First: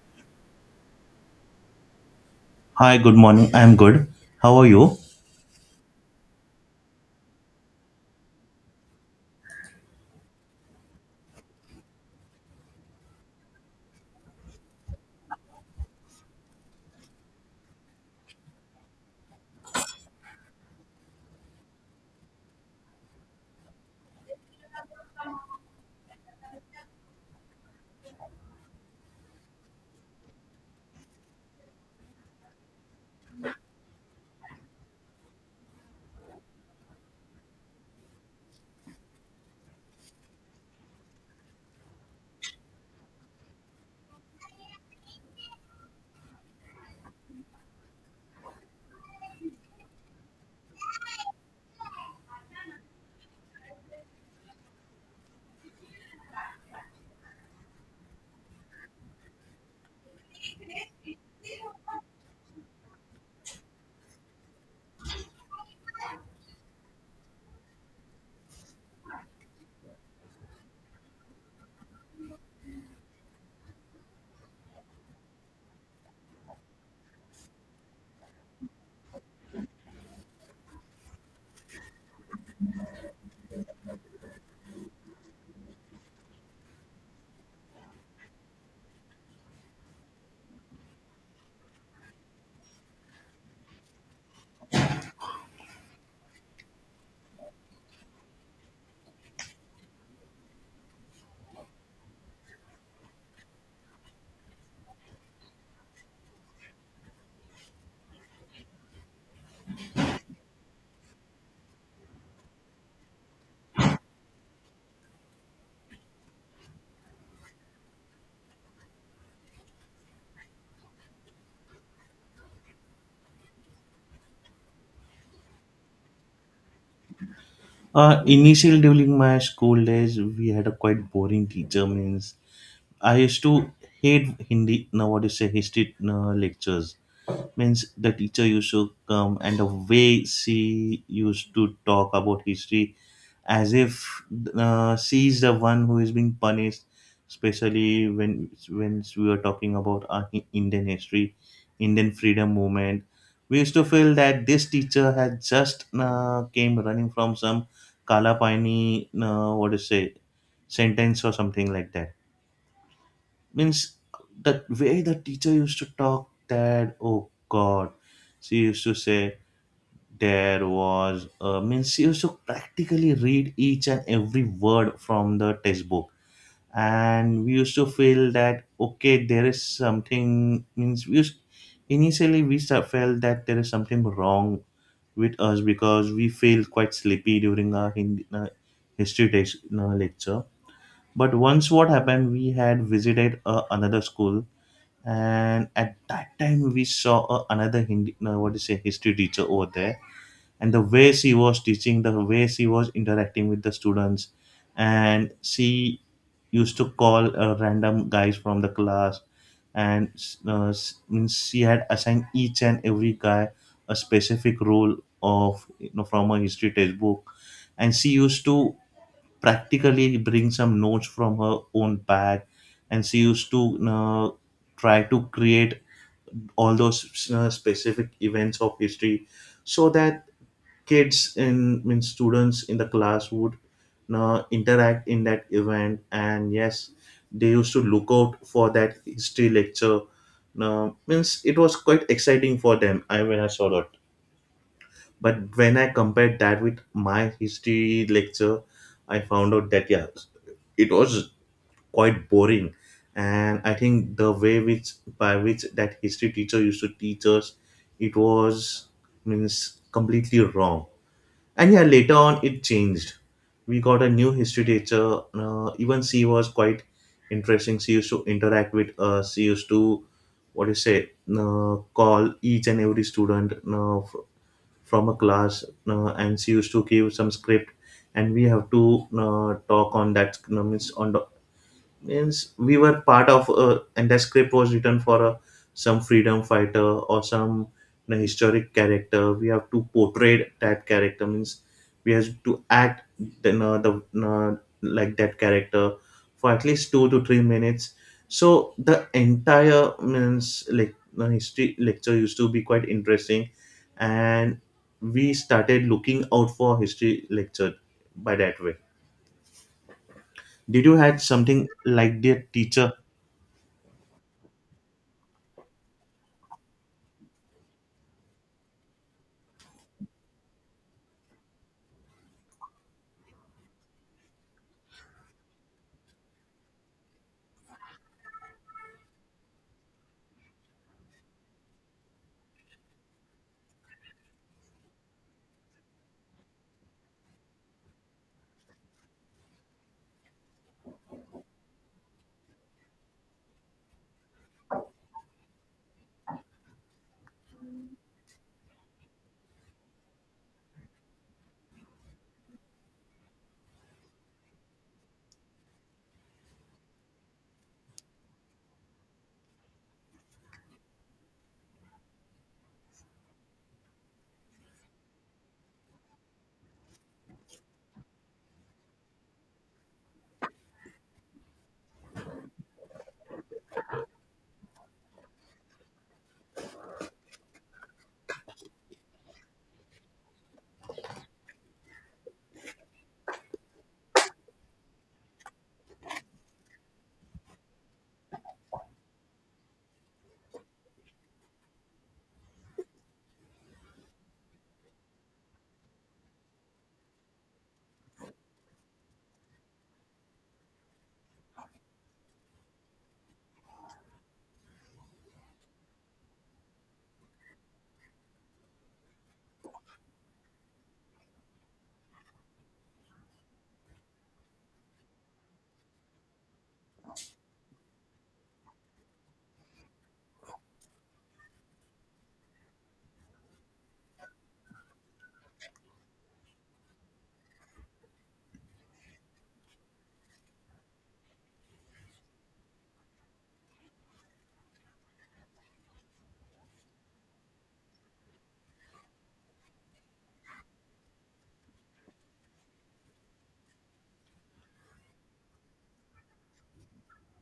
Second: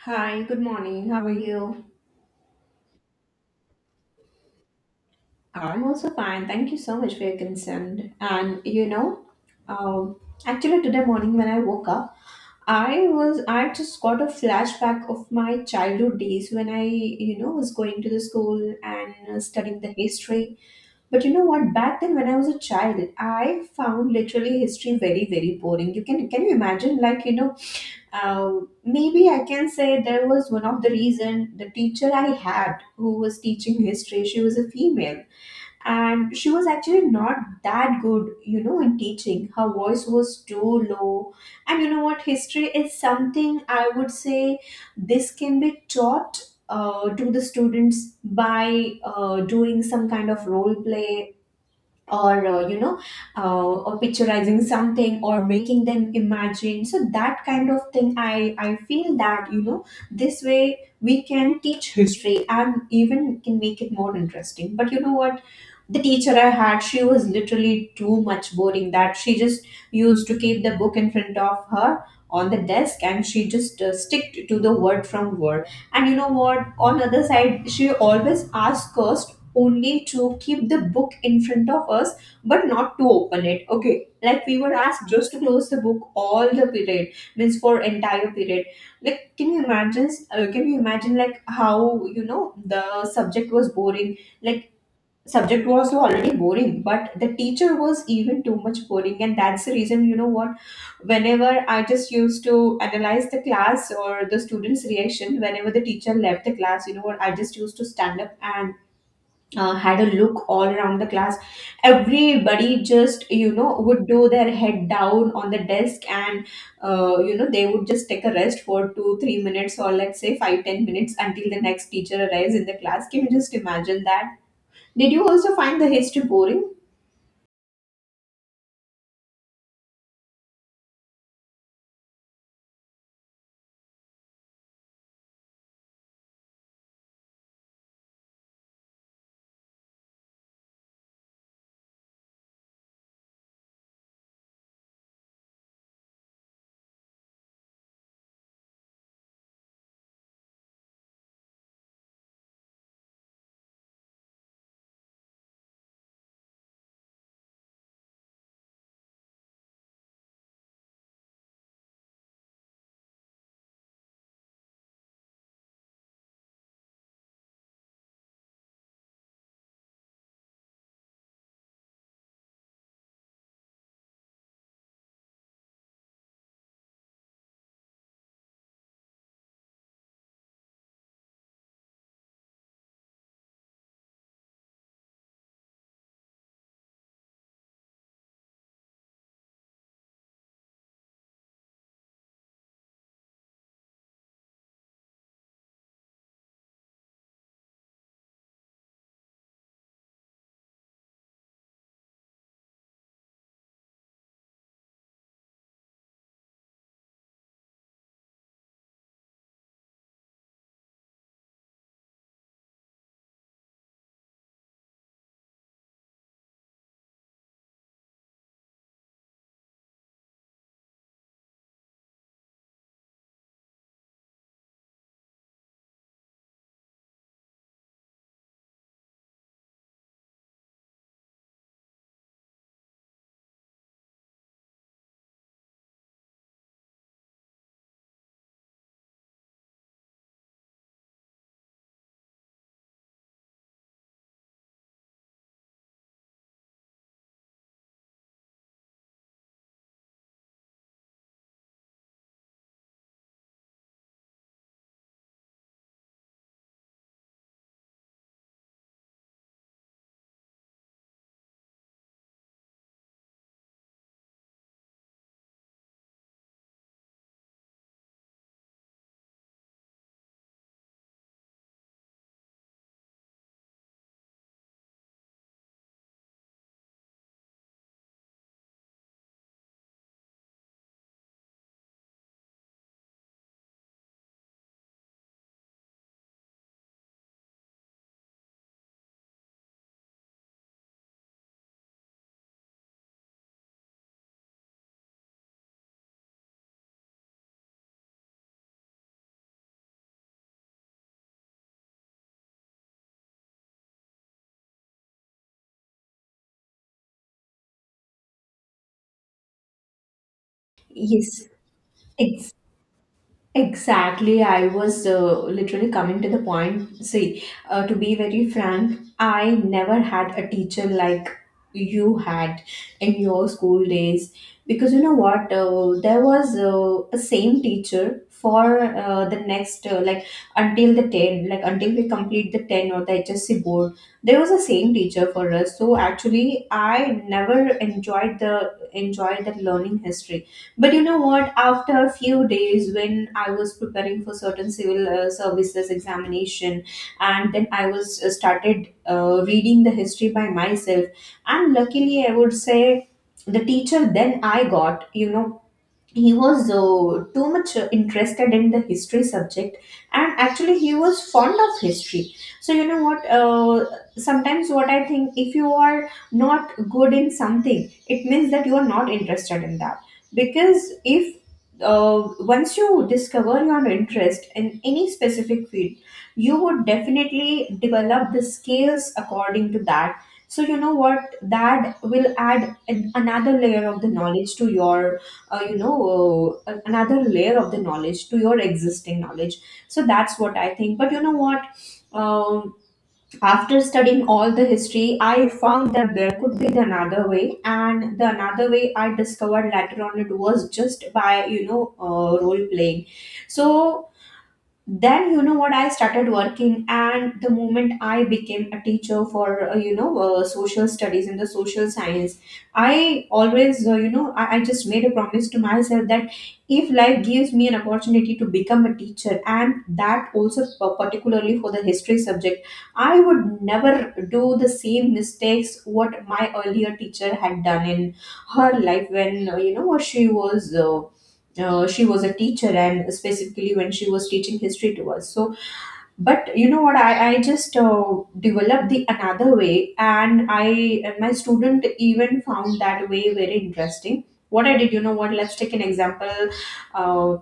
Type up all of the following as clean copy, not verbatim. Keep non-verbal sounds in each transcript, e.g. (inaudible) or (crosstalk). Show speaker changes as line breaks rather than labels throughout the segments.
Hi, good morning. How are you?
Hi, good morning. I'm good. How are you?
I'm also fine. Thank you so much for your concern. And um, actually today morning when I woke up, I just got a flashback of my childhood days when I, was going to the school and studying the history. But you know what? Back then when I was a child, I found literally history very, very boring. You can you imagine Uh, maybe I can say there was one of the reason the teacher I had who was teaching history, she was a female and she was actually not that good, in teaching. Her voice was too low. And you know what? History is something I would say this can be taught to the students by doing some kind of role play or or picturizing something or making them imagine, so that kind of thing I feel that, you know, this way we can teach history and even can make it more interesting. But you know what, the teacher I had, she was literally too much boring that she just used to keep the book in front of her on the desk, and she just stick to the word from word. And you know what, on other side she always asked us only to keep the book in front of us, but not to open it. Okay, like we were asked just to close the book all the period, means for entire period. Like can you imagine, can you imagine like how, you know, the subject was boring. Like, subject was already boring, but the teacher was even too much boring, and that's the reason. You know what, whenever I just used to analyze the class or the students reaction, whenever the teacher left the class, you know what, I just used to stand up and had a look all around the class. Everybody just, you know, would do their head down on the desk, and you know, they would just take a rest for two, 3 minutes, or let's say five, 10 minutes, until the next teacher arrives in the class. Can you just imagine that? Did you also find the history boring?
Initially, during my school days, we had a quite boring teacher. Means I used to hate Hindi. Now, what you say, history lectures. Means the teacher used to come and the way she used to talk about history as if she is the one who is being punished, especially when we were talking about our indian history, indian freedom movement. We used to feel that this teacher had just came running from some kalapani what to say sentence or something like that. Means the way the teacher used to talk that oh god, she used to say there was means you used to practically read each and every word from the textbook, and we used to feel that okay, there is something means we used, initially we start, felt that there is something wrong with us because we feel quite sleepy during our Hindi, history text, lecture. But once what happened, we had visited another school, and at that time we saw another Hindi, what do you say, history teacher over there, and the way she was teaching, the way she was interacting with the students. And she used to call random guys from the class, and means she had assigned each and every guy a specific role of, you know, from a history textbook. And she used to practically bring some notes from her own bag, and she used to uh, try to create all those specific events of history so that kids in means students in the class would now interact in that event. And yes, they used to look out for that history lecture. Now means it was quite exciting for them, I when I saw that. But when I compared that with my history lecture, I found out that yeah, it was quite boring. And I think the way which by which that history teacher used to teach us, it was means completely wrong. And yeah, later on it changed. We got a new history teacher, even she was quite interesting. She used to interact with us, she used to what do you say, call each and every student from a class, and she used to give some script, and we have to talk on that means on the, means we were part of a, and that script was written for a some freedom fighter or some, you know, historic character. We have to portray that character, means we have to act the like that character for at least 2 to 3 minutes. So the entire means like the history lecture used to be quite interesting, and we started looking out for history lecture by that way. Did you had
Yes,
something like their teacher?
exactly, I was literally coming to the point. See, to be very frank, I never had a teacher like you had in your school days, because you know what? There was a same teacher for like until the 10, like until we complete the 10 or the HSC board, there was a same teacher for us. So actually, I never enjoyed that learning history. But you know what? After a few days, when I was preparing for certain civil services examination, and then I was started reading the history by myself, and luckily, I would say the teacher then I got, you know, he was too much interested in the history subject, and actually he was fond of history. So you know what, sometimes what I think, if you are not good in something, it means that you are not interested in that. Because if once you discover your interest in any specific field, you would definitely develop the skills according to that. So you know what, that will add an, another layer of the knowledge to your another layer of the knowledge to your existing knowledge. So that's what I think. But you know what, um, after studying all the history, I found that there could be the another way, and the another way I discovered later on, it was just by, you know, role playing. So then, you know what, I started working, and the moment I became a teacher for social studies and the social science, I always, I just made a promise to myself that if life gives me an opportunity to become a teacher, and that also particularly for the history subject, I would never do the same mistakes what my earlier teacher had done in her life, when, she was a teacher, and specifically when she was teaching history to us. So but you know what, I just developed the another way, and I and my student even found that way very interesting. What I did, you know what, let's take an example uh,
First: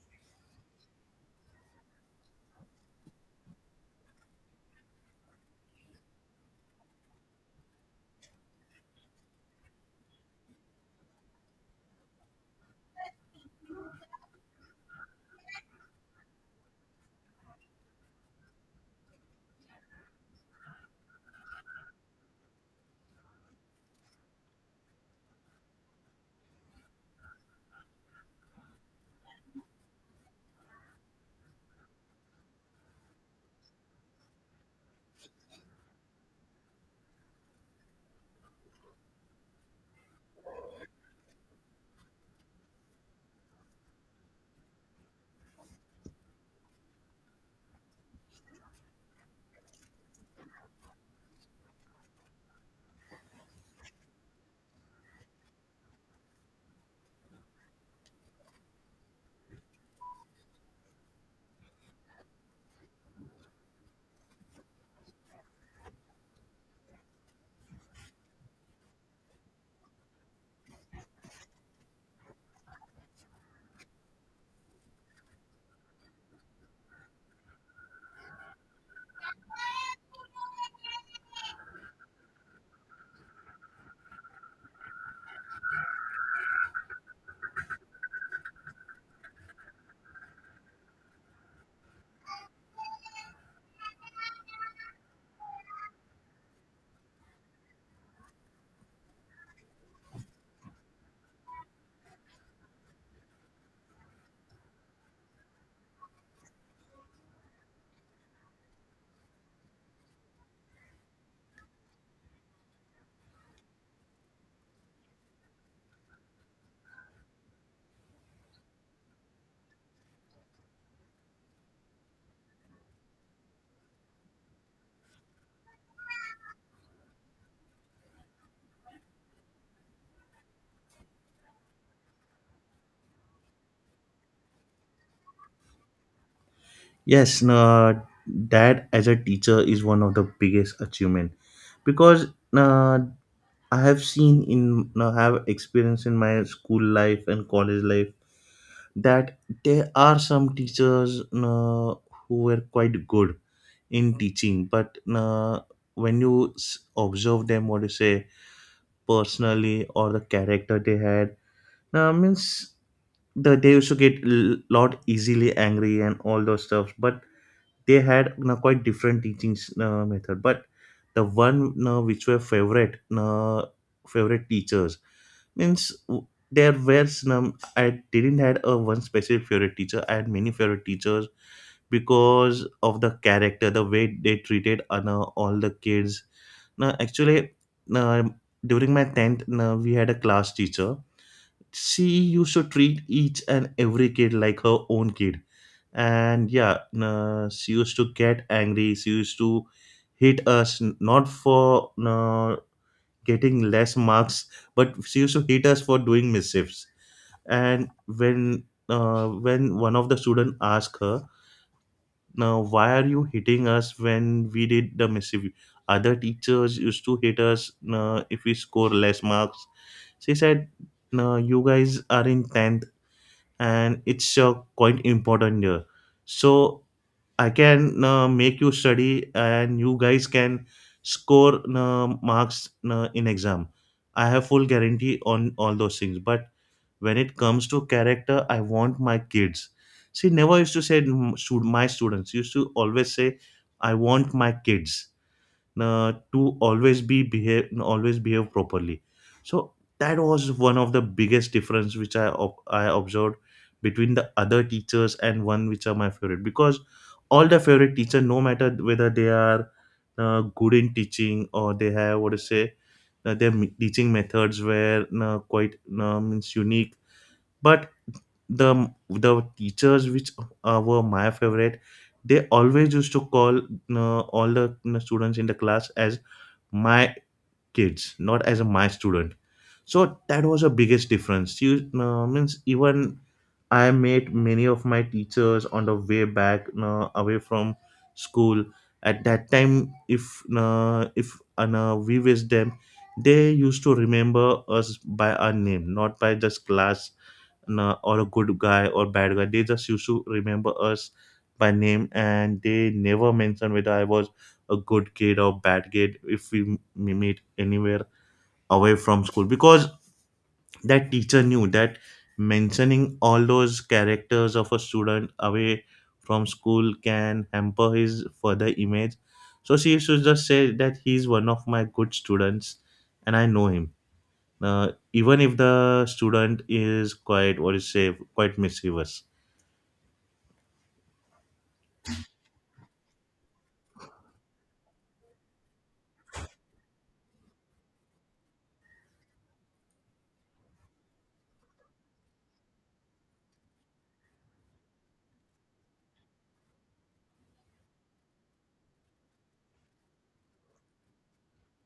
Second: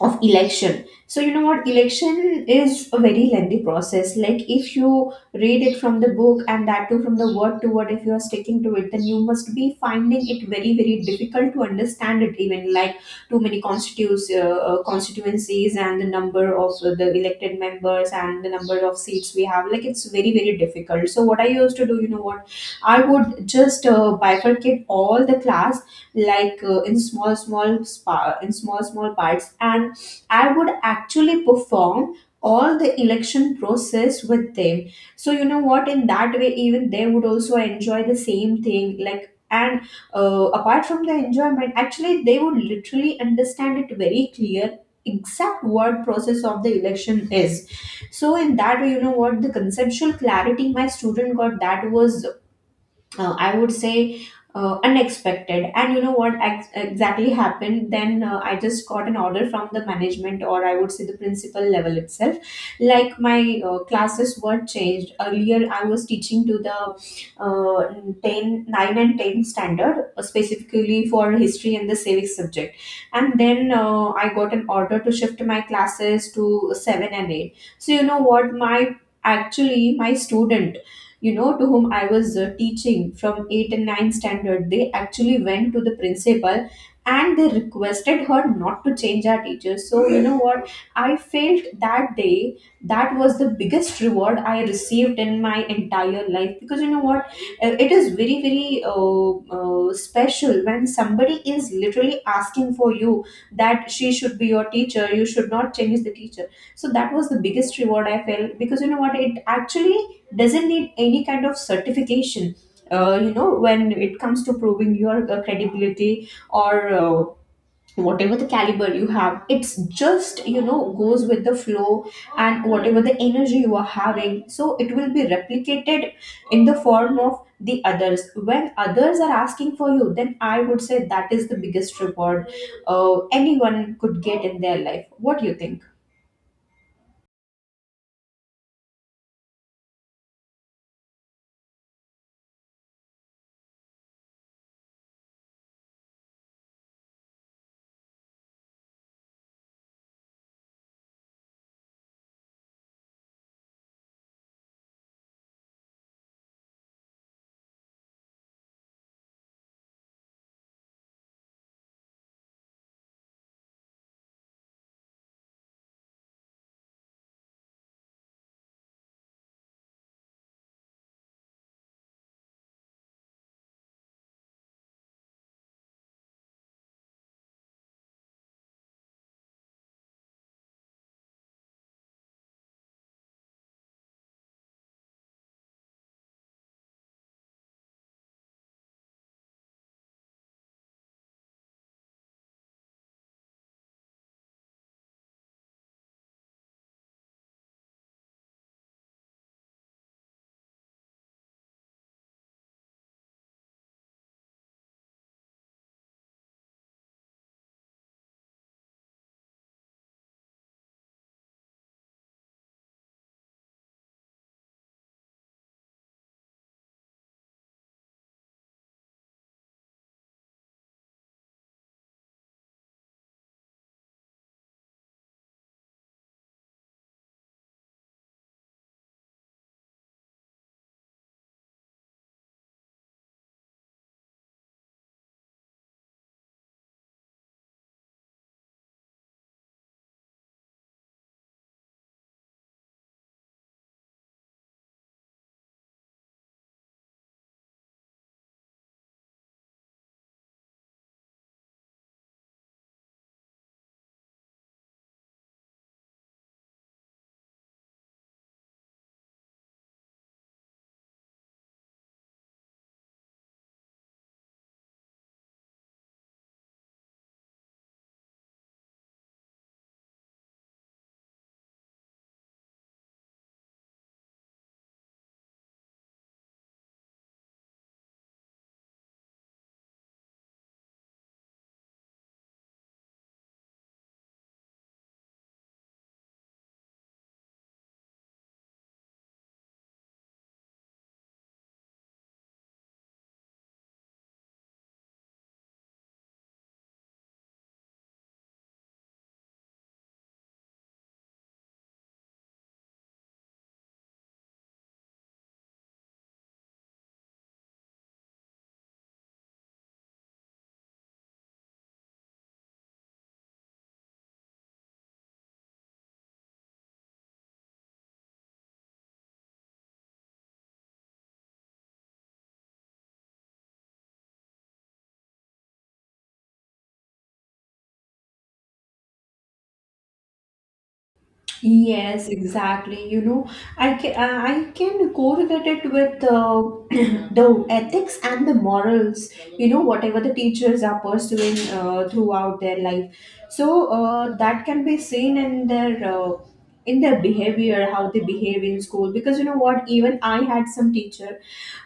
of election. So you know what, election is a very lengthy process. Like if you read it from the book, and that too from the word to word, if you are sticking to it, then you must be finding it very very difficult to understand it even. Like too many constitutes constituencies, and the number of the elected members, and the number of seats we have. Like it's very very difficult. So what I used to do, you know what, I would just bifurcate all the class, like in small small spa in small small parts, and I would actually perform all the election process with them. So you know what, in that way, even they would also enjoy the same thing, like. And apart from the enjoyment, actually they would literally understand it very clear, exact what process of the election is. So in that way, you know what, the conceptual clarity my student got, that was, I would say, unexpected. And you know what exactly happened? Then I just got an order from the management, or I would say the principal level itself. Like my classes were changed. Earlier, I was teaching to the uh, 10, nine and 10 standard, specifically for history and the civics subject. And then I got an order to shift my classes to 7 and 8. So, you know what? My Actually my student, you know, to whom I was teaching from 8 and 9 standard, they actually went to the principal and they requested her not to change our teacher. So you know what, I felt that day that was the biggest reward I received in my entire life. Because you know what, it is very very special when somebody is literally asking for you, that she should be your teacher, you should not change the teacher. So that was the biggest reward I felt, because you know what, it actually doesn't need any kind of certification when it comes to proving your credibility, or whatever the caliber you have. It's just, you know, goes with the flow, and whatever the energy you are having, so it will be replicated in the form of the others. When others are asking for you, then I would say that is the biggest reward anyone could get in their life. What do you think?
Yes, no, that as a teacher is one of the biggest achievement, because uh, I have seen in have experience in my school life and college life that there are some teachers who were quite good in teaching, but when you observe them, what you say personally or the character they had, means they used to get a lot easily angry and all those stuff, but they had, you know, quite different teachings method. But the one, you know, which were favorite you, favorite teachers, means there were some I didn't had a one specific favorite teacher. I had many favorite teachers because of the character, the way they treated no, all the kids. Now actually, no, during my 10th, no, we had a class teacher. She used to treat each and every kid like her own kid. And yeah, she used to get angry, she used to hit us not for getting less marks, but she used to hit us for doing mischiefs. And when one of the students asked her, now why are you hitting us when we did the mischief, other teachers used to hit us if we score less marks, she said no, you guys are in 10th and it's quite important here. So I can make you study and you guys can score marks in exam. I have full guarantee on all those things, but when it comes to character, I want my kids, see never used to say "Mm, my students used to always say I want my kids to always be behave always behave properly. So that was one of the biggest difference which I I observed between the other teachers and one which are my favorite, because all the favorite teacher, no matter whether they are good in teaching or they have what to say, their teaching methods were quite means unique. But the teachers which were my favorite, they always used to call all the students in the class as my kids, not as a my student. So that was the biggest difference. You means even I met many of my teachers on the way back away from school. At that time if no, we with them, they used to remember us by our name, not by just class, or a good guy or bad guy. They just used to remember us by name, and they never mentioned whether I was a good kid or bad kid if we meet anywhere away from school, because that teacher knew that mentioning all those characters of a student away from school can hamper his further image. So she used to just say that he's one of my good students and I know him, even if the student is quite what is say quite mischievous.
Yes, exactly. You know, I can correlate it with (clears throat) the ethics and the morals. You know, whatever the teachers are pursuing throughout their life, so that can be seen in their behavior, how they behave in school. Because you know what, even I had some teacher,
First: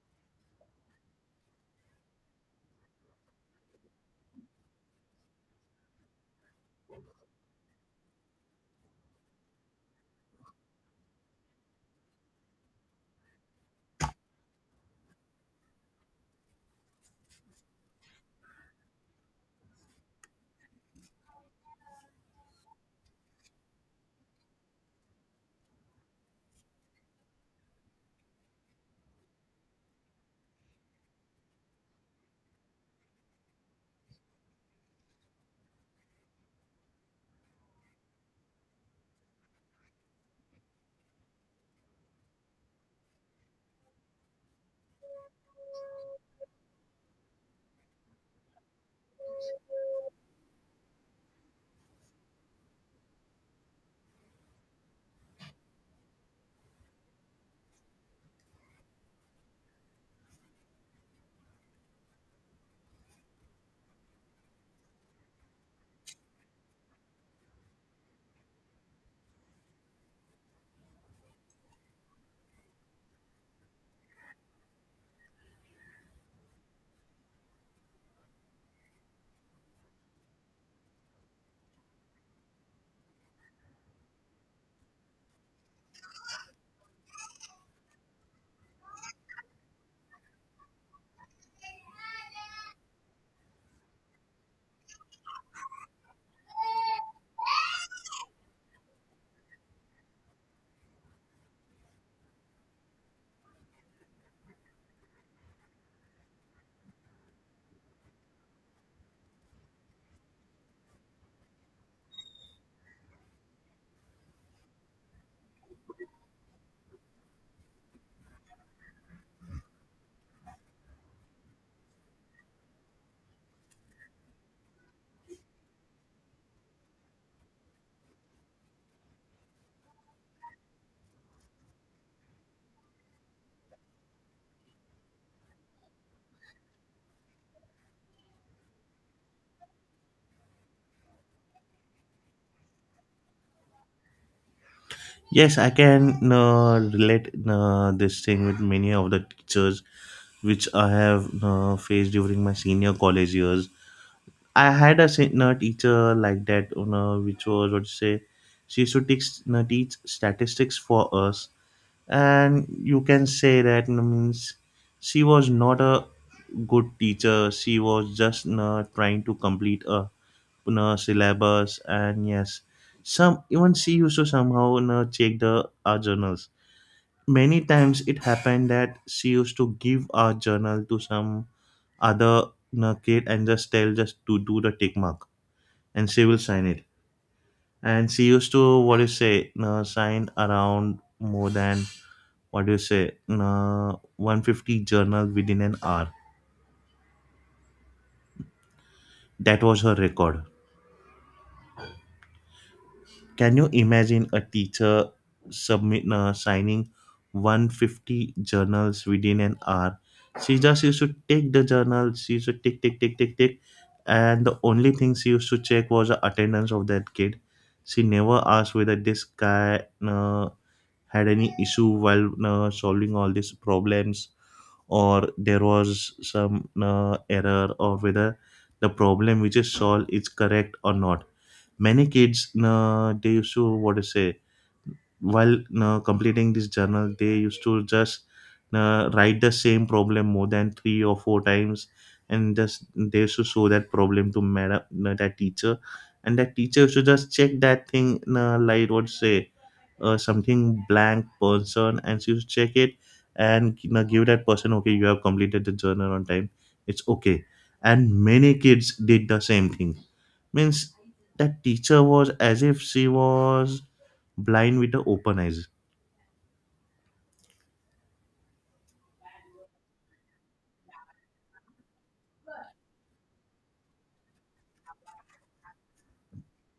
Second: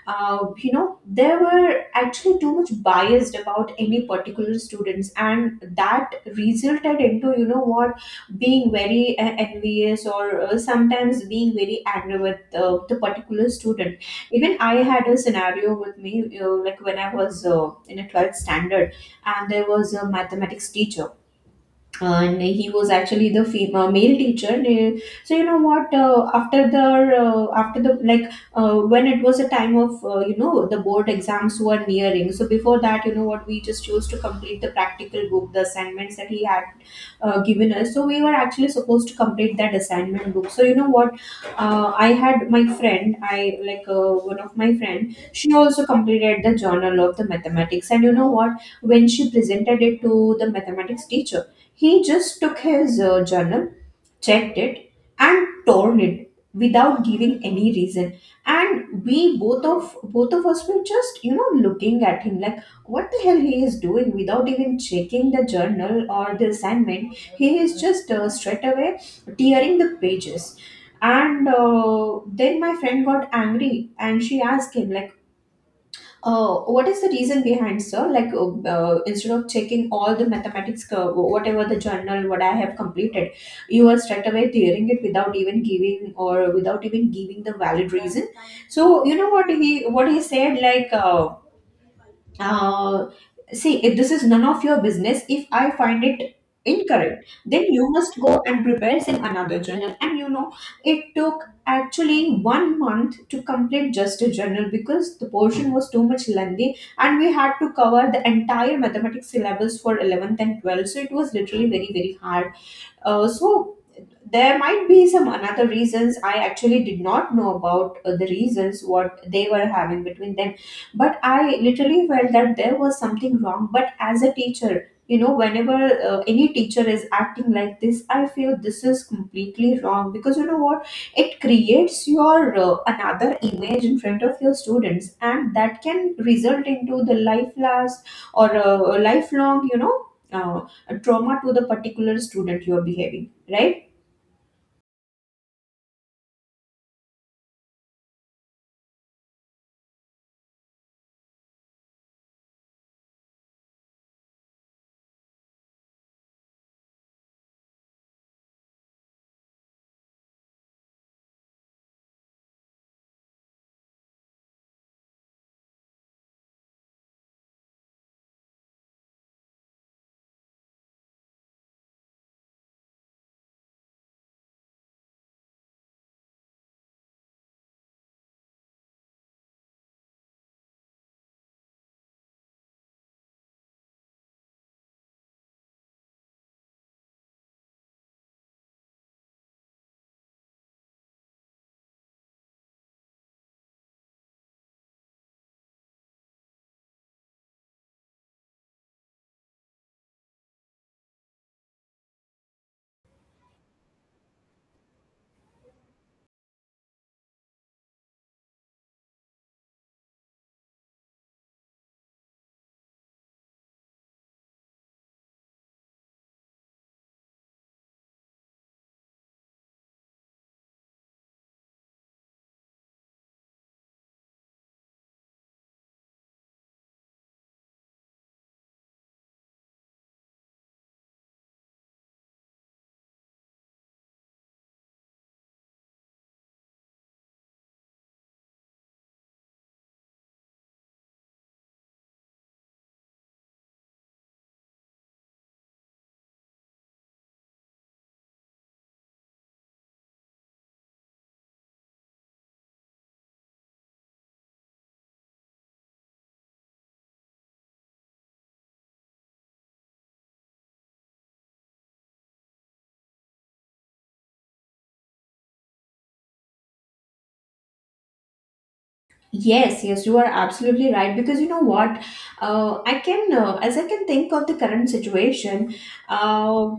there were actually too much biased about any particular students, and that resulted into, you know what, being very envious or sometimes being very angry with the particular student. Even I had a scenario with me, you know, like when I was in a 12th standard, and there was a mathematics teacher, and he was actually the female male teacher. So you know what, after the like when it was a time of, the board exams were nearing, so before that, you know what, we just used to complete the practical book, the assignments that he had given us. So we were actually supposed to complete that assignment book. So you know what, I had my friend, I like one of my friend, she also completed the journal of the mathematics. And you know what, when she presented it to the mathematics teacher, he just took his journal, checked it, and torn it without giving any reason. And we both of us were just, you know, looking at him, like what the hell he is doing without even checking the journal or the assignment. He is just straight away tearing the pages. And then my friend got angry and she asked him like, oh, what is the reason behind, sir? Like, instead of checking all the mathematics, whatever the journal, what I have completed, you are straight away tearing it without even giving the valid reason. You know what he said, like. Uh, see, if this is none of your business, if I find it incorrect, then you must go and prepare in another journal. And you know it took actually 1 month to complete just a journal because the portion was too much lengthy and we had to cover the entire mathematics syllabus for 11th and 12th, so it was literally very very hard. So there might be some another reasons. I actually did not know about the reasons what they were having between them, but I literally felt that there was something wrong. But as a teacher, you know, whenever any teacher is acting like this, I feel this is completely wrong, because you know what, it creates your another image in front of your students, and that can result into the life last or lifelong uh, trauma to the particular student you are behaving, right?
Yes, I can relate this thing with many of the teachers which I have faced during my senior college years. I had a senior teacher like that, you know, which was what to say, she used to teach, you know, teach statistics for us. And you can say that, you know, means she was not a good teacher, she was just, you know, trying to complete a, you know, syllabus. And yes, some even she used to somehow, you know, check the our journals. Many times it happened that she used to give our journal to some other, you know, kid and just tell just to do the tick mark and she will sign it. And she used to what do you say, you know, sign around more than what do you say, you know, 150 journal within an hour. That was her record. Can you imagine a teacher submit signing 150 journals within an hour? She just used to take the journal. She used to tick tick tick tick tick, and the only thing she used to check was the attendance of that kid. She never asked whether this guy had any issue while solving all these problems, or there was some error, or whether the problem which is solved is correct or not. Many kids they used to what to say, while completing this journal, they used to just write the same problem more than 3 or 4 times, and just they used to show that problem to madam that teacher, and that teacher used to just check that thing like what to say, something blank person and she used to check it, and, you know, give that person okay, you have completed the journal on time, it's okay. And many kids did the same thing, means that teacher was as if she was blind with the open eyes.
Yes, yes, you are absolutely right. Because you know what, I can, as I can think of the current situation, uh,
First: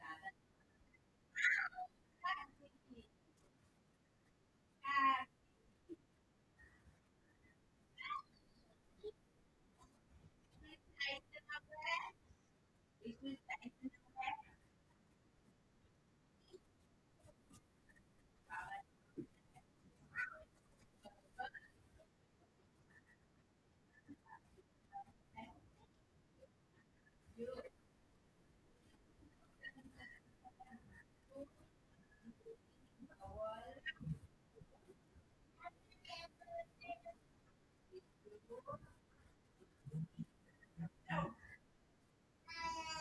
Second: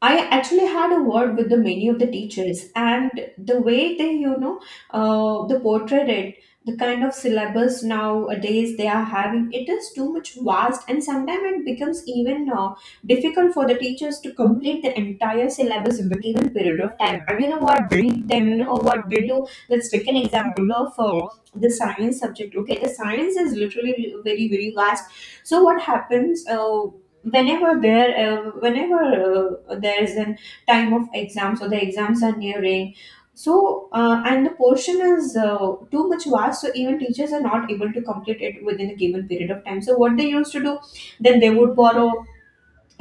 I actually had a word with the many of the teachers, and the way they, you know, the portrayed it, the kind of syllabus nowadays they are having, it is too much vast, and sometimes it becomes even difficult for the teachers to complete the entire syllabus in the given period of time. I mean, what did then, or what did do? Let's take an example of the science subject. Okay, the science is literally very, very vast. So what happens? Whenever there is an time of exams or the exams are nearing. So and the portion is too much vast, so even teachers are not able to complete it within a given period of time. So what they used to do then, they would borrow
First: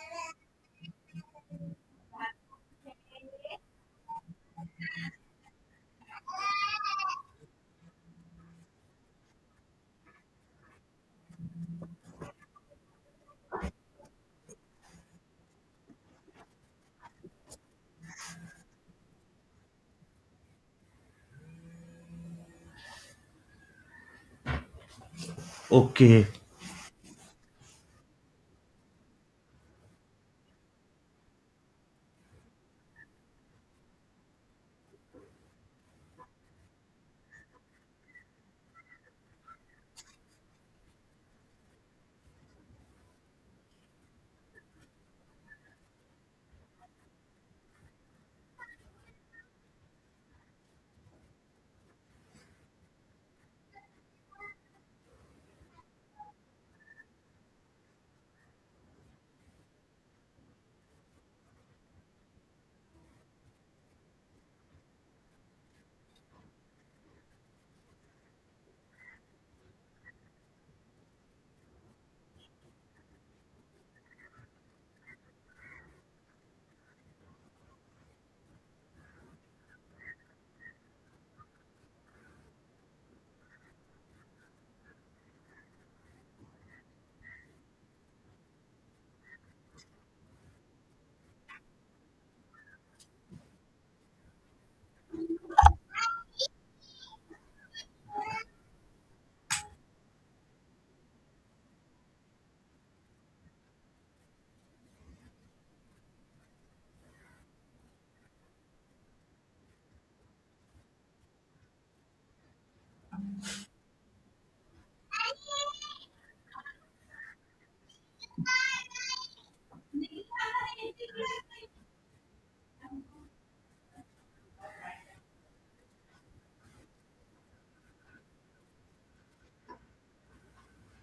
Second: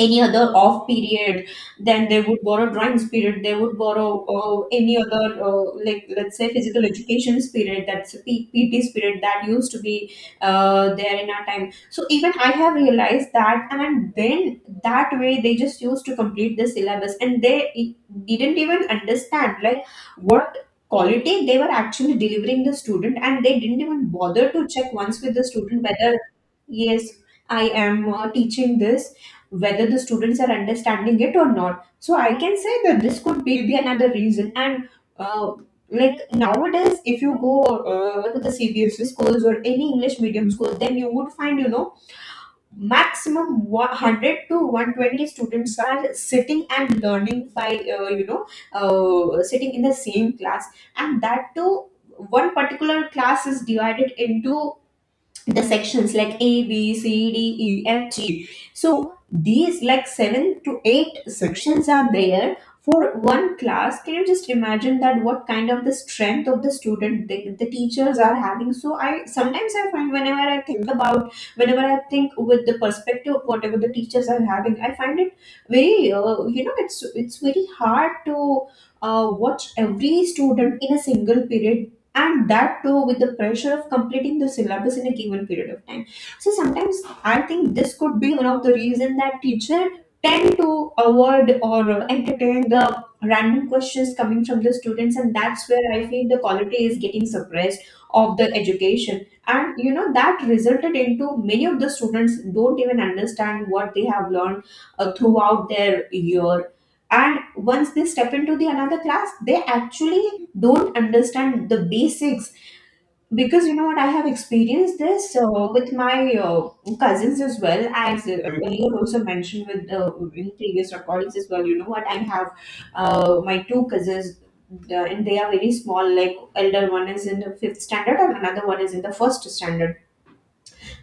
any other off period, then they would borrow drawings period, they would borrow any other like let's say physical education period, that's a pt period that used to be there in our time. So even I have realized that. And then that way they just used to complete the syllabus, and they i- didn't even understand like what quality they were actually delivering the student, and they didn't even bother to check once with the student whether
Okay.
yes I am teaching this, whether the students are understanding it or not. So I can say that this could be the another reason. And uh, like nowadays if you go to the CBSE schools or any english medium school, then you would find, you know, maximum 100 to 120 students are sitting and learning by uh, you know sitting in the same class. And that too, one particular class is divided into the sections like A, B, C, D, E, F, G. So these like seven to eight sections are there for one class. Can you just imagine that what kind of the strength of the student the teachers are having? So I sometimes I find whenever I think about, whenever I think with the perspective of whatever the teachers are having, I find it very you know, it's very hard to watch every student in a single period, and that too with the pressure of completing the syllabus in a given period of time. So sometimes I think this could be one of the reason that teacher tend to avoid or entertain the random questions coming from the students, and that's where I feel the quality is getting suppressed of the education. And you know that resulted into many of the students don't even understand what they have learned throughout their year. And once they step into the another class, they actually don't understand the basics, because you know what, I have experienced this with my cousins, as well as earlier also mentioned with in previous recordings as well. You know what I have, my two cousins, and they are very small, like elder one is in the fifth standard and another one is in the first standard,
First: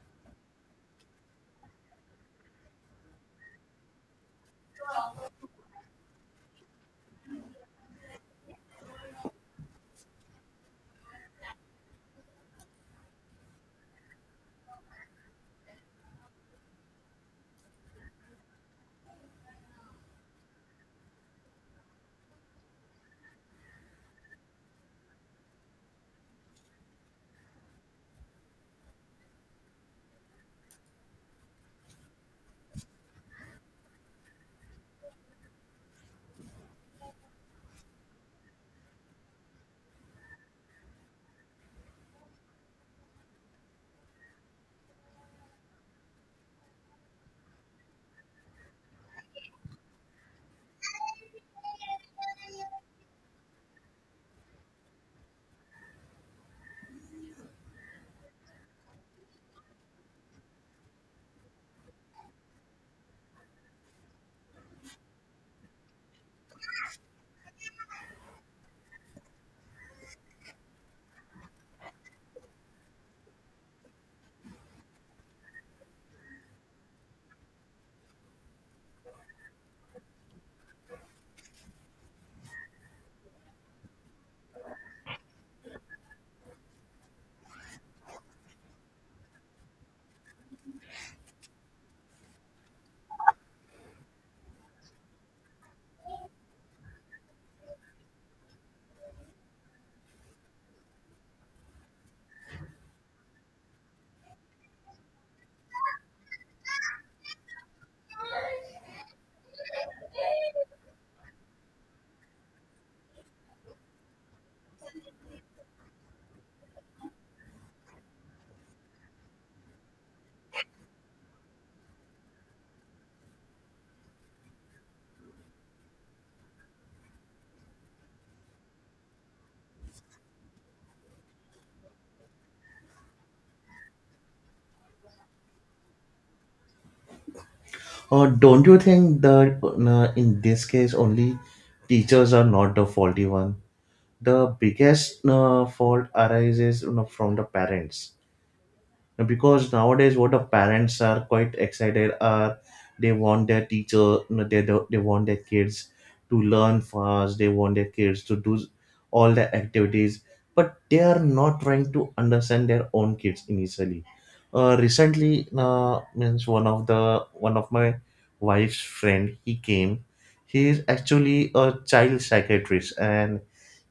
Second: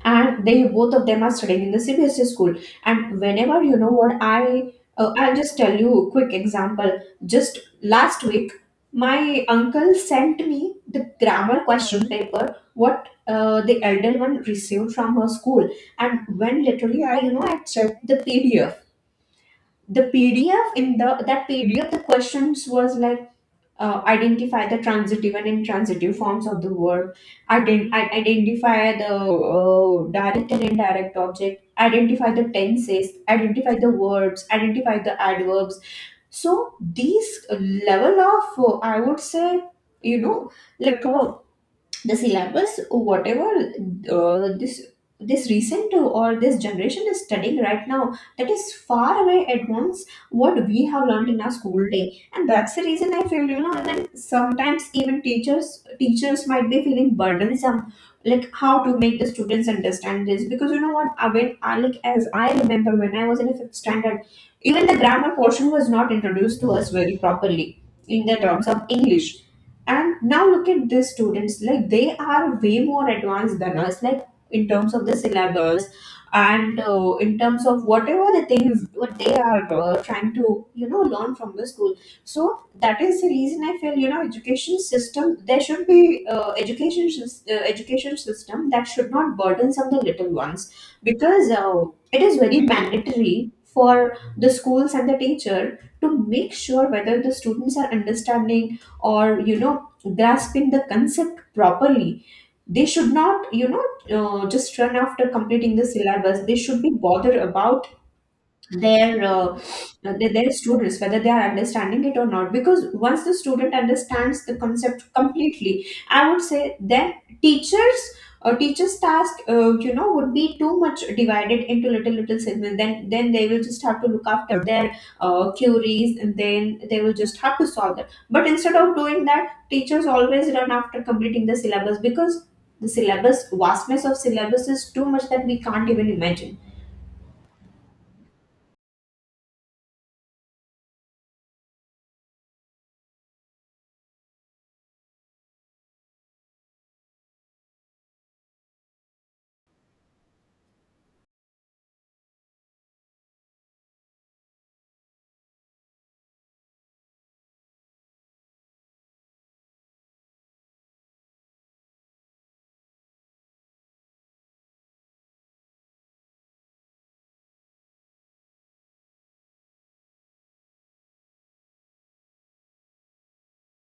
and they both of them are studying in the CBSE school. And whenever you know what I'll just tell you a quick example. Just last week, my uncle sent me the grammar question paper, what the elder one received from her school. And when literally I, you know, I checked the PDF, the PDF, in the that PDF the questions was like identify the transitive and intransitive forms of the word, identify the direct and indirect object, identify the tenses, identify the verbs, identify the adverbs. So these level of I would say, you know, like the syllabus, whatever uh, this this recent or this generation is studying right now, that is far away advanced what we have learned in our school day. And that's the reason I feel, you know, then sometimes even teachers might be feeling burdensome, like how to make the students understand this. Because you know what, I when I like as I remember, when I was in a fifth standard, even the grammar portion was not introduced to us very properly in the terms of english. And now look at these students, like they are way more advanced than us, like in terms of the syllabus, and in terms of whatever the things what they are trying to, you know, learn from the school. So that is the reason I feel, you know, education system, there should be education system that should not burden burdensome the little ones. Because it is very mandatory for the schools and the teacher to make sure whether the students are understanding, or you know, grasping the concept properly. They should not, you know, just run after completing the syllabus. They should be bothered about their their students, whether they are understanding it or not. Because once the student understands the concept completely, I would say, then teachers or teachers task would be too much divided into little little segments. Then they will just have to look after their queries, and then they will just have to solve that. But instead of doing that, teachers always run after completing the syllabus, because the syllabus, vastness of syllabus is too much that we can't even imagine.
Don't you think that in this case only teachers are not the faulty one? The biggest fault arises, you know, from the parents. Because nowadays what the parents are quite excited are, they want their teacher they want their kids to learn fast, they want their kids to do all the activities, but they are not trying to understand their own kids initially. Recently means one of my wife's friend he came. He is actually a child psychiatrist, and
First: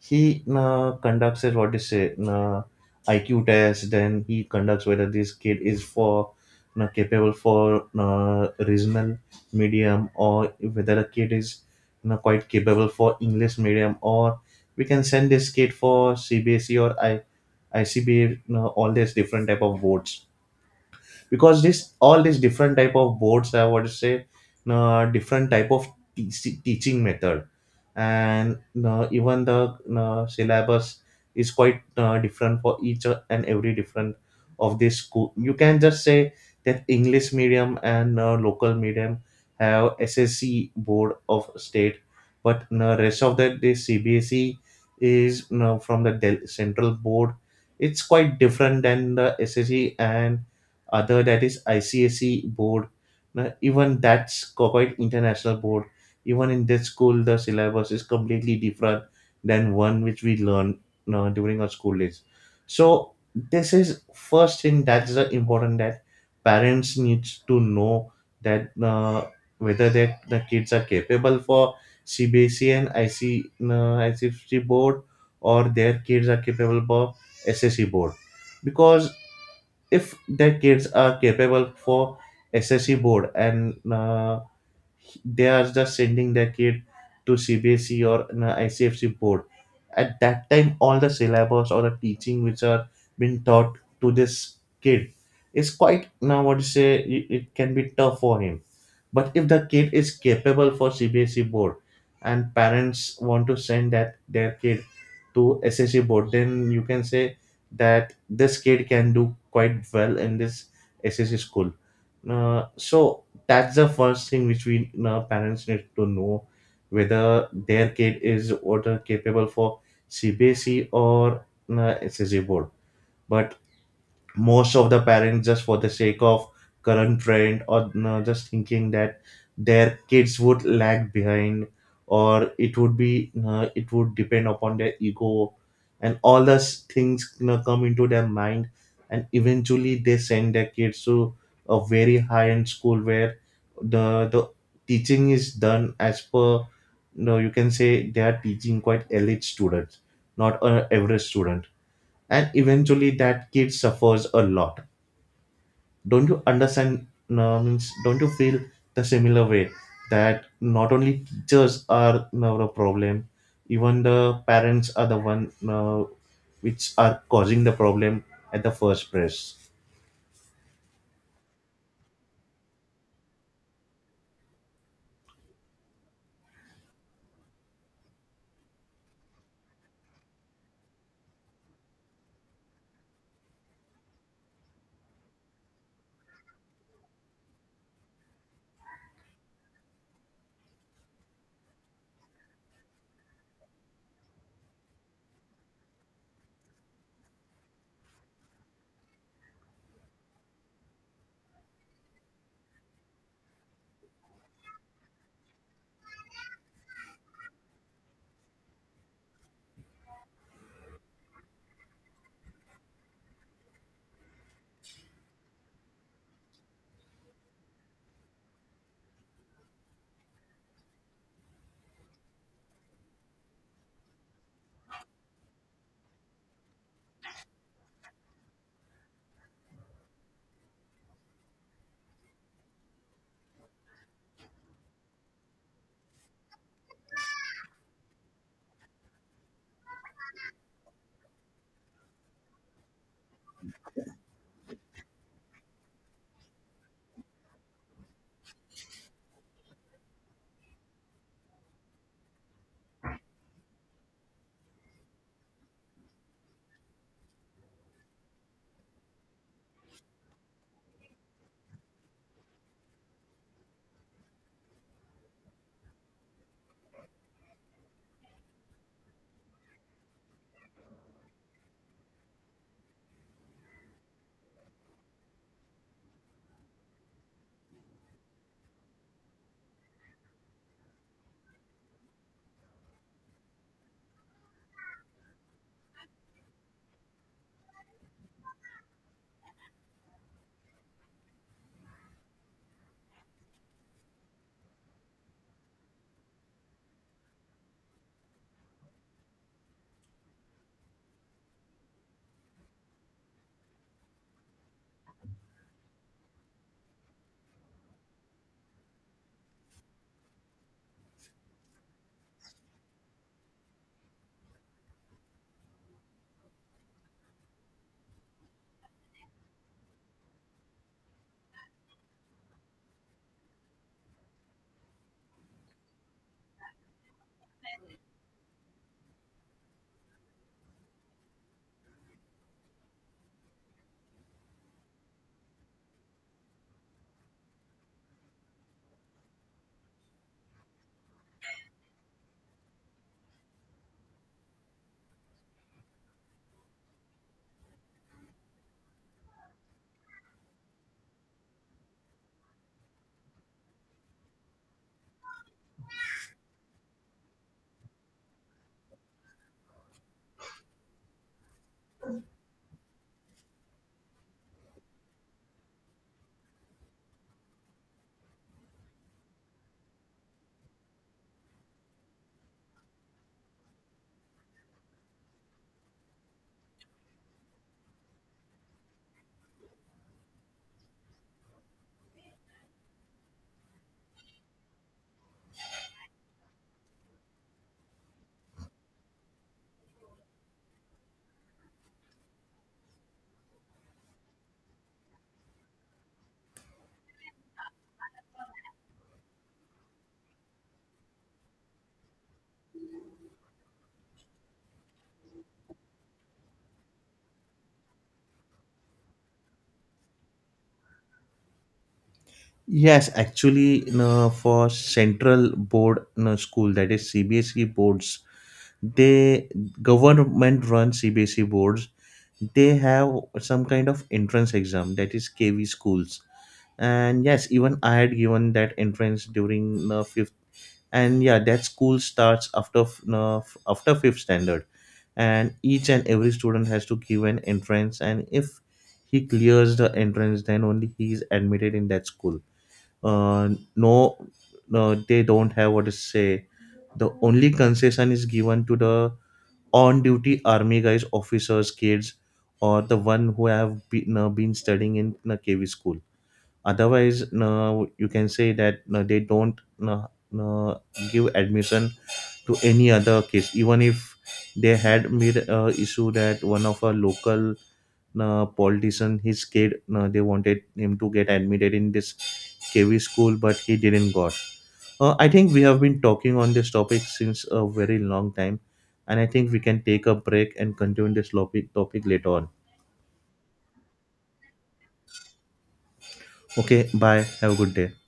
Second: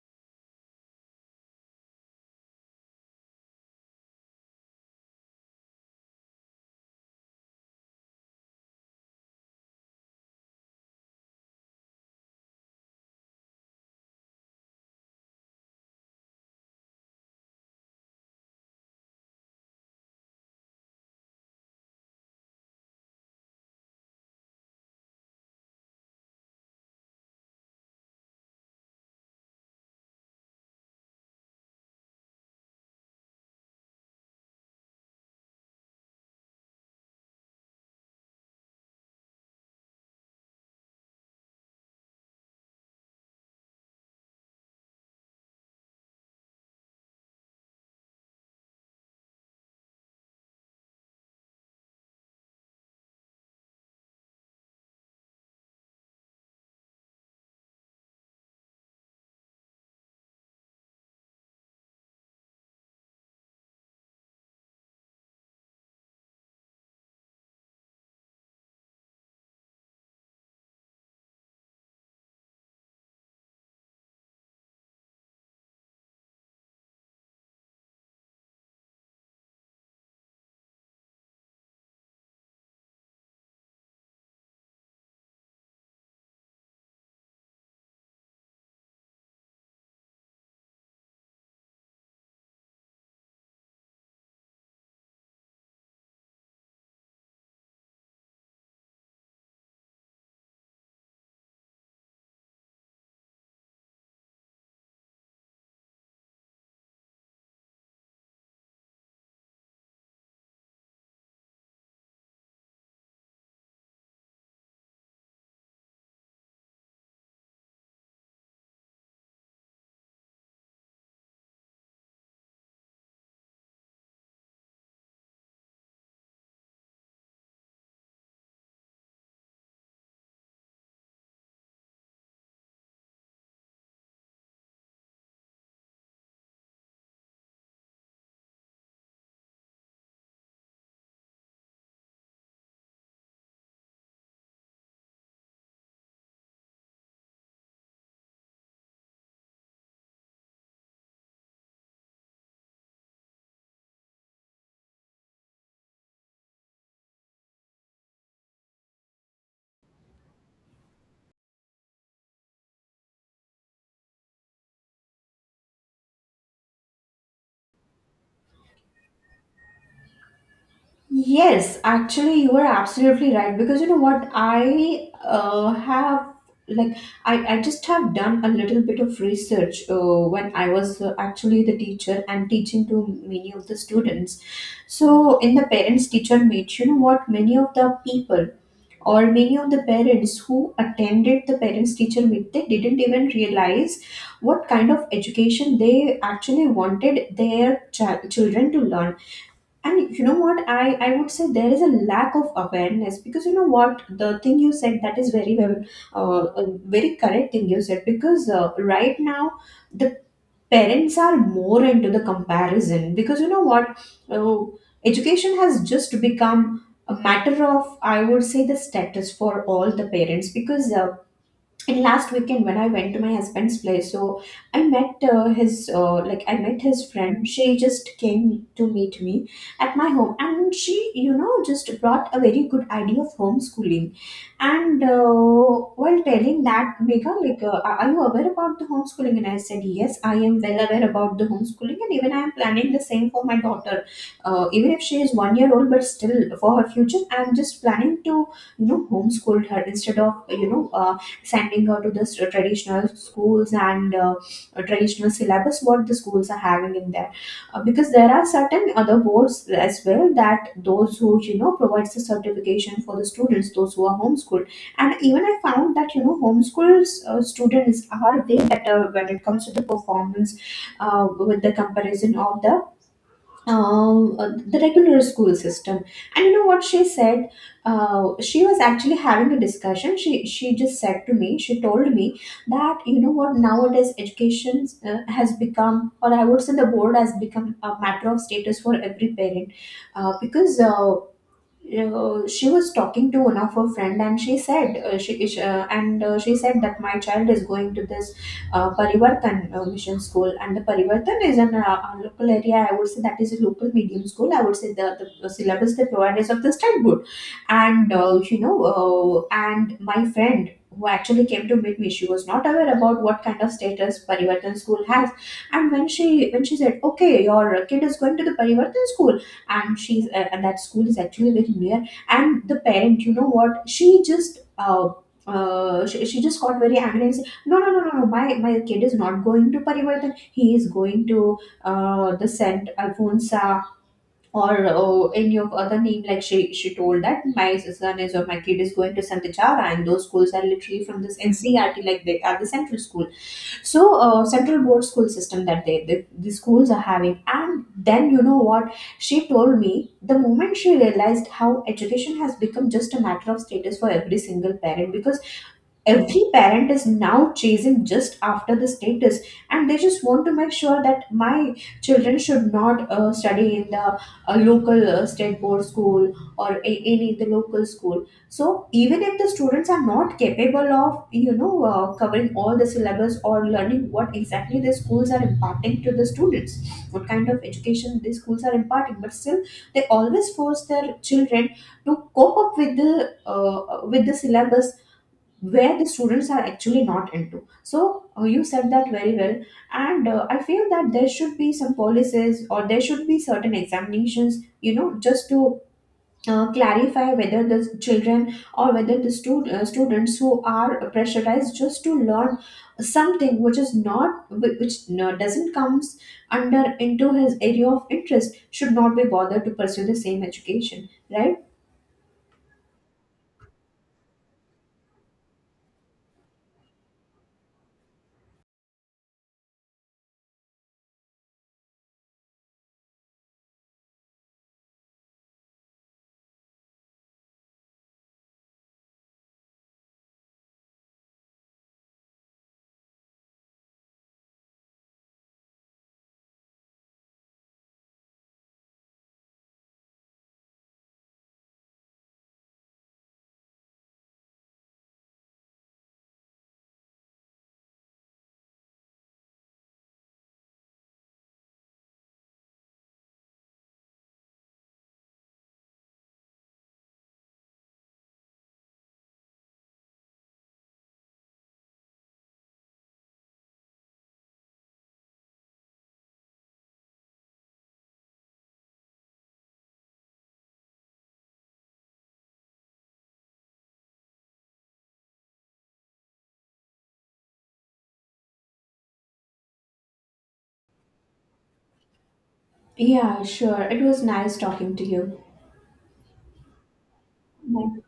he conducts what is it, IQ test. Then he conducts whether this kid is for, you know, capable for regional medium, or whether a kid is, you know, quite capable for English medium, or we can send this kid for CBSE or I ICB. All these different type of boards because this all these different type of boards have what to say, different type of teaching method, and even the syllabus is quite different for each and every different of this school. You can just say that english medium and local medium have SSC board of state, but the rest of the this CBSE is, from the central board. It's quite different than the SSC and other, that is ICSE board. Now, even that's quite international board. Even in this school, the syllabus is completely different than one which we learn during our school days. So this is first thing that's the important, that parents needs to know that whether that the kids are capable for CBSE and IC uh, ICFC board, or their kids are capable for SSE board. Because if their kids are capable for SSC board and they are just sending their kid to CBSE or an ICFC board, at that time, all the syllabus or the teaching which are being taught to this kid is quite, now what you say, it can be tough for him. But if the kid is capable for CBSE board and parents want to send that their kid to SSE board, then you can say that this kid can do quite well in this SSE school. So that's the first thing which we, parents need to know, whether their kid is what, capable for CBSE or SSE board. But most of the parents, just for the sake of current trend or, just thinking that their kids would lag behind, or it would depend upon their ego, and all those things, come into their mind, and eventually they send their kids to a very high end school where the teaching is done as per, you can say they are teaching quite elite students, not an average student, and eventually that kid suffers a lot. Don't you understand, no, means don't you feel the similar way, that not only teachers are now a problem, even the parents are the one which are causing the problem at the first place?
Yes, actually, you are absolutely right, because you know what, I have, like I just have done a little bit of research when I was actually the teacher and teaching to many of the students. So in the parents teacher meet, you know what, many of the people or many of the parents who attended the parents teacher meet, they didn't even realize what kind of education they actually wanted their children to learn. And you know what, I would say there is a lack of awareness, because you know what, the thing you said, that is very well a very correct thing you said. Because right now the parents are more into the comparison, because you know what, uh, education has just become a matter of, I would say, the status for all the parents. Because and last weekend when I went to my husband's place, so I met his like I met his friend, she just came to meet me at my home. And she, you know, just brought a very good idea of homeschooling. And while telling that mega, like are you aware about the homeschooling? And I said yes, I am well aware about the homeschooling, and even I am planning the same for my daughter. Even if she is 1 year old, but still, for her future, I'm just planning to, you know, homeschool her instead of, you know, sending her to the traditional schools and traditional syllabus what the schools are having in there. Because there are certain other boards as well that those who, you know, provides the certification for the students, those who are homeschooled. And even I found that, you know, homeschool students are way better when it comes to the performance with the comparison of the regular school system. And you know what she said? She was actually having a discussion. She just said to me, she told me that, you know what, nowadays education has become, or I would say the board has become, a matter of status for every parent. Because she was talking to one of her friend, and she said she- and she said that my child is going to this Parivartan mission school. And the Parivartan is an a local area, I would say that is a local medium school. I would say the, the syllabus they provide is of the standard. And and my friend, who actually came to meet me, she was not aware about what kind of status Parivartan school has. And when she said okay, your kid is going to the Parivartan school, and she's and that school is actually very near. And the parent, you know what, she just she just got very angry and said, no, no, no, no, no, my kid is not going to Parivartan. He is going to the Saint Alfonsa or any of other name. Like she told that my son is or my kid is going to Sant, and those schools are literally from this NCRT, like they are the central school. So central board school system that they, the schools are having. And then you know what, she told me the moment she realized how education has become just a matter of status for every single parent. Because every parent is now chasing just after the status, and they just want to make sure that my children should not study in the local state board school, or any the local school. So even if the students are not capable of, you know, covering all the syllabus or learning what exactly the schools are imparting to the students, what kind of education the schools are imparting, but still they always force their children to cope up uh, with the syllabus where the students are actually not into. So you said that very well. And I feel that there should be some policies, or there should be certain examinations, you know, just to clarify whether the children, or whether the students who are pressurized just to learn something which is not which doesn't comes under into his area of interest, should not be bothered to pursue the same education, right?
Yes, actually, for central board, school, that is CBSE boards, they government run CBSE boards. They have some kind of entrance exam, that is KV schools, and yes, even I had given that entrance during the fifth, and yeah, that school starts after f- you f- after fifth standard, and each and every student has to give an entrance, and if he clears the entrance, then only he is admitted in that school. uh, no, no, they don't have what to say. The only concession is given to the on-duty army guys, officers, kids, or the one who have been studying in KV school. Otherwise, no, you can say that no, they don't, no, no, give admission to any other case. Even if they had made a issue that one of our local politician, his kid, they wanted him to get admitted in this KV school, but he didn't got. I think we have been talking on this topic since a very long time, and I think we can take a break and continue this topic later on.
Yeah, sure, it was nice talking to you.
Okay, bye. Have a good day.
Bye.